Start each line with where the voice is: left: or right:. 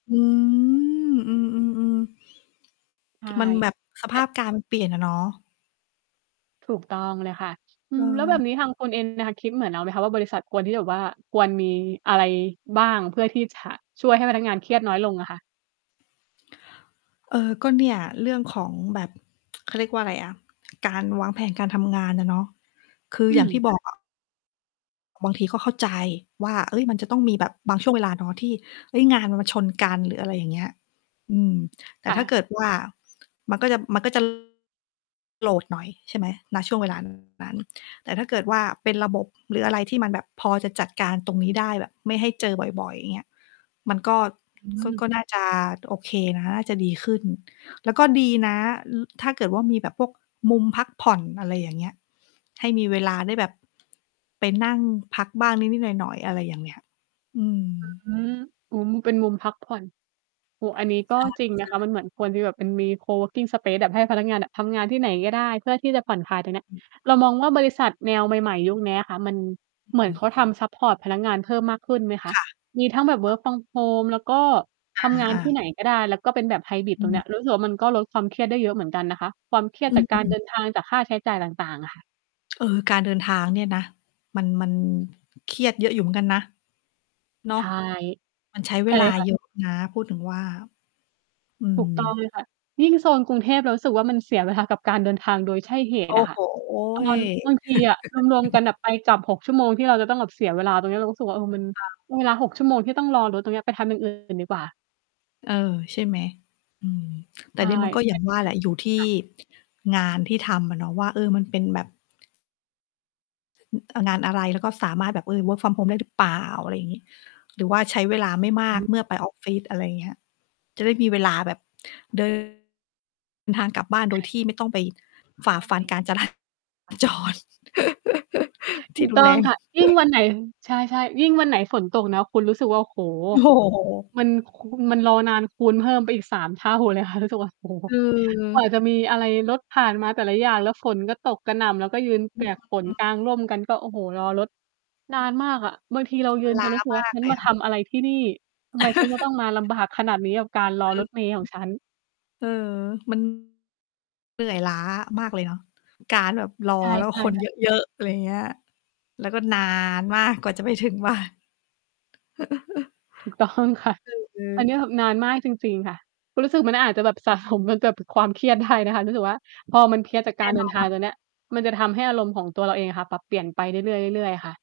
left: อืม อือ ๆ
right: ใช่
left: ๆ มันแบบ ส
right: แ
left: ภ
right: ต่
left: าพการณ์เปลี่ยนอะเนาะ
right: ถูกต้องเลยค่ะ อืม แล้วแบ
left: เออ
right: บนี้ทางคุณ เองน่ะค่ะ คิดเหมือนเราไหมคะว่า บริษัทควรที่จะแบบว่า ควรมีอะไรบ้าง เพื่อที่จะช่วยให้พนักงานเครียดน้อยลงอะค่ะ?
left: เออ ก็เนี่ยเรื่องของแบบ เขาเรียกว่าอะไรอะ การวางแผนการทำงานอะเนาะ คือ
right: อื
left: อย่าง
right: ม
left: ที่บ
right: ค
left: อ
right: ่
left: ก
right: ะ
left: อะ บางทีก็เข้าใจว่า เฮ้ย มันจะต้องมีแบบบางช่วงเวลาเนาะ ที่ เฮ้ย งานมันมาชนกัน หรืออะไรอย่างเงี้ย อืม แต่
right: ค่
left: ถ้า
right: ะ
left: เกิดว่า มันก็จะ มันก็ จะ โหลดหน่อย ใช่ไหม ณ ช่วง เวลา นั้น แต่ถ้าเกิดว่าเป็นระบบ หรืออะไรที่มันแบบพอจะจัดการตรงนี้ได้ แบบไม่ให้เจอบ่อย ๆ อย่างเงี้ย มันก็
right: อื
left: ก็
right: ม
left: ก็น่าจะโอเคนะ น่าจะดีขึ้น แล้วก็ดีนะ อ ถ้าเกิดว่า มีแบบพวกมุมพักผ่อน อะไรอย่างเงี้ย ให้มีเวลาได้แบบไปนั่งพักบ้างนิด ๆ หน่อย ๆ อะไรอย่างเงี้ย อืม
right: อืม อืม เป็นมุมพักผ่อน โอ้ อันนี้ก็จริง
left: ใ
right: น
left: ช
right: ะ
left: ่
right: คะ ม
left: ๆ
right: ันเหมือนควรที่แบบ เป็นมี coworking space อะ ให้พนักงานอะ ทำงานที่ไหนก็ได้ เพื่อที่จะผ่อนคลายตรงเนี้ย
left: อือ
right: เรามองว่าบริษัทแนวใหม่ ๆ ยุคเนี้ยค่ะ มัน
left: อือ
right: เหมื
left: ฮ
right: อนเ
left: ึ
right: ขาทำซัปพอร์ตพนักงาน เพิ่มมากขึ้นไหมคะ?
left: ค่ะ
right: มีทั้งแบบ
left: เออ
right: work from home แล้วก็
left: อ
right: ทำง
left: า
right: า
left: อ
right: นที่
left: า
right: ไหนก็ได้ แล้วก็เป็นแบบไฮบริด
left: อ
right: ตรงเนี้
left: ืม
right: ย รู้สึกว่ามันก็ลดความเครียดได้เยอะเหมือนกันนะคะ ความเครีย
left: อ
right: ดจากการ
left: ื
right: เ
left: ม
right: ดิน ทาง จากค่าใช้จ่ายต่าง ๆ อะค่ะ
left: เออ การเดินทางเนี่ยนะ มัน มันเครียดเยอะอยู่เหมือนกันนะ เนา
right: ใช
left: ะ
right: ่
left: มันใช้เ
right: ใ
left: ว
right: ช่
left: ลา
right: ค่ะ
left: เยอะ นะ พูดถึงว่า อื
right: ถู
left: ม
right: กต้องเลยค่ะ ยิ่งโซนกรุงเทพเรารู้สึกว่า มันเสียเวลากับการเดินทางโดยใช่เห
left: โอ
right: ตุ
left: ้
right: อะค
left: โ
right: ่ะ
left: ฮ
right: ตอน บางทีอะรวม ๆ กันอะไปกลับ 6 ชั่วโมง ที่เราจะต้องแบบเสียเวลาตรงนี้ เรารู้สึกว่า เออ มัน
left: ค่ะ
right: เวลา 6 ชั่วโมง ที่ต้องรอรถตรงเนี้ย ไปทำอย่าง อื่น ดีกว่า
left: เออ ใช่ไหม? อือ แ
right: ใ
left: ต่
right: ช่
left: นี่มันก็
right: แ
left: อ
right: ท
left: ย่า
right: น
left: ง
right: ท
left: ว
right: ี่
left: ่า
right: จ
left: แ
right: ะ
left: หละ อยู่ที่
right: ค่ะ
left: งานที่ทำอะเนาะว่า เออ มันเป็นแบบ อ งานอะไร? แล้วก็สามารถแบบ เออ work from home ได้หรือเปล่า? อะไรอย่างงี้ หรือว่าใช้เวลาไม่
right: อ
left: มาก
right: ือ
left: เมื่อไปออฟฟิศ? อะไรอย่างเงี้ย จะได้มีเวลาแบบ เดิน ทางกลับบ้าน โ
right: ค
left: ด
right: ่
left: ยที่
right: ะ
left: ไม่ต้องไปฝ
right: ซึ่
left: ่า
right: งก็
left: ฟั
right: ม
left: น
right: ี
left: การจรา
right: หลัง
left: จ
right: จากนั้น
left: ร
right: จ
left: ท
right: ถ
left: ี
right: ู
left: ่
right: ก
left: รุ
right: ต
left: น
right: ้อ
left: แร
right: ง
left: ง
right: ค่ะ ยิ่งวันไหน ใช่ ๆ ยิ่งวันไหนฝนตกนะคุณรู้สึกว่า โอ้โฮ
left: โอ้โฮ
right: มัน ค คูณ มันรอนาน คูณเพิ่มไปอีก 3 เท่าเลยค่ะ รู้สึกว่า โอ้โฮ
left: คื
right: กว่า
left: อ
right: จะมีอะไร รถผ่านมาแต่ละอย่าง แล้วฝนก็ตกกระหน่ำ เราก็ยืน
left: อ
right: เป
left: ื
right: ียกฝน
left: ม
right: กางร่มกันก็ โอ้โฮ รอรถนานมากอะ บางทีเรา
left: ม
right: ยื
left: ัน
right: น
left: ล
right: จ
left: ้า
right: นรู้สึกว่
left: ม
right: า
left: าก
right: ฉั
left: เ
right: น
left: ลย
right: มา
left: อ
right: ท
left: ะ
right: ำอะไรที่นี่ ทำไมฉันจะต้องมาลำบากขนาดนี้ กับการร
left: อ
right: อ
left: ื
right: ร
left: อ
right: ถเมล์ของฉัน
left: อือ เออ มัน เหนื่อยล้ามากเลยเนาะ การแบบรอ
right: ใ
left: แล้ว
right: ช่
left: คน
right: ๆ ค่
left: เย
right: ะ
left: อะ ๆ อะไรอย่างเงี้ย แล้วก็ นาน มากกว่าจะไปถึง บ้าน อ
right: ถูกต้องค่ะ
left: ือ อื
right: อันเนี้
left: อ
right: ยแบบนานมากจริง ๆ ค่ะ รู้สึกมันอาจจะแบบ สะสมมากับความเครียด ได้นะคะ รู้สึกว่า พอมันเพลียจาก
left: แน
right: กา
left: ่
right: รเด
left: น
right: ิ
left: อ
right: นทาง
left: น
right: ตัวเนี้ย มันจะทำให้อารมณ์ของตัวเราเองอะค่ะ ปรับเปลี่ยนไปเรื่อย ๆ เรื่อย ๆ ค่ะ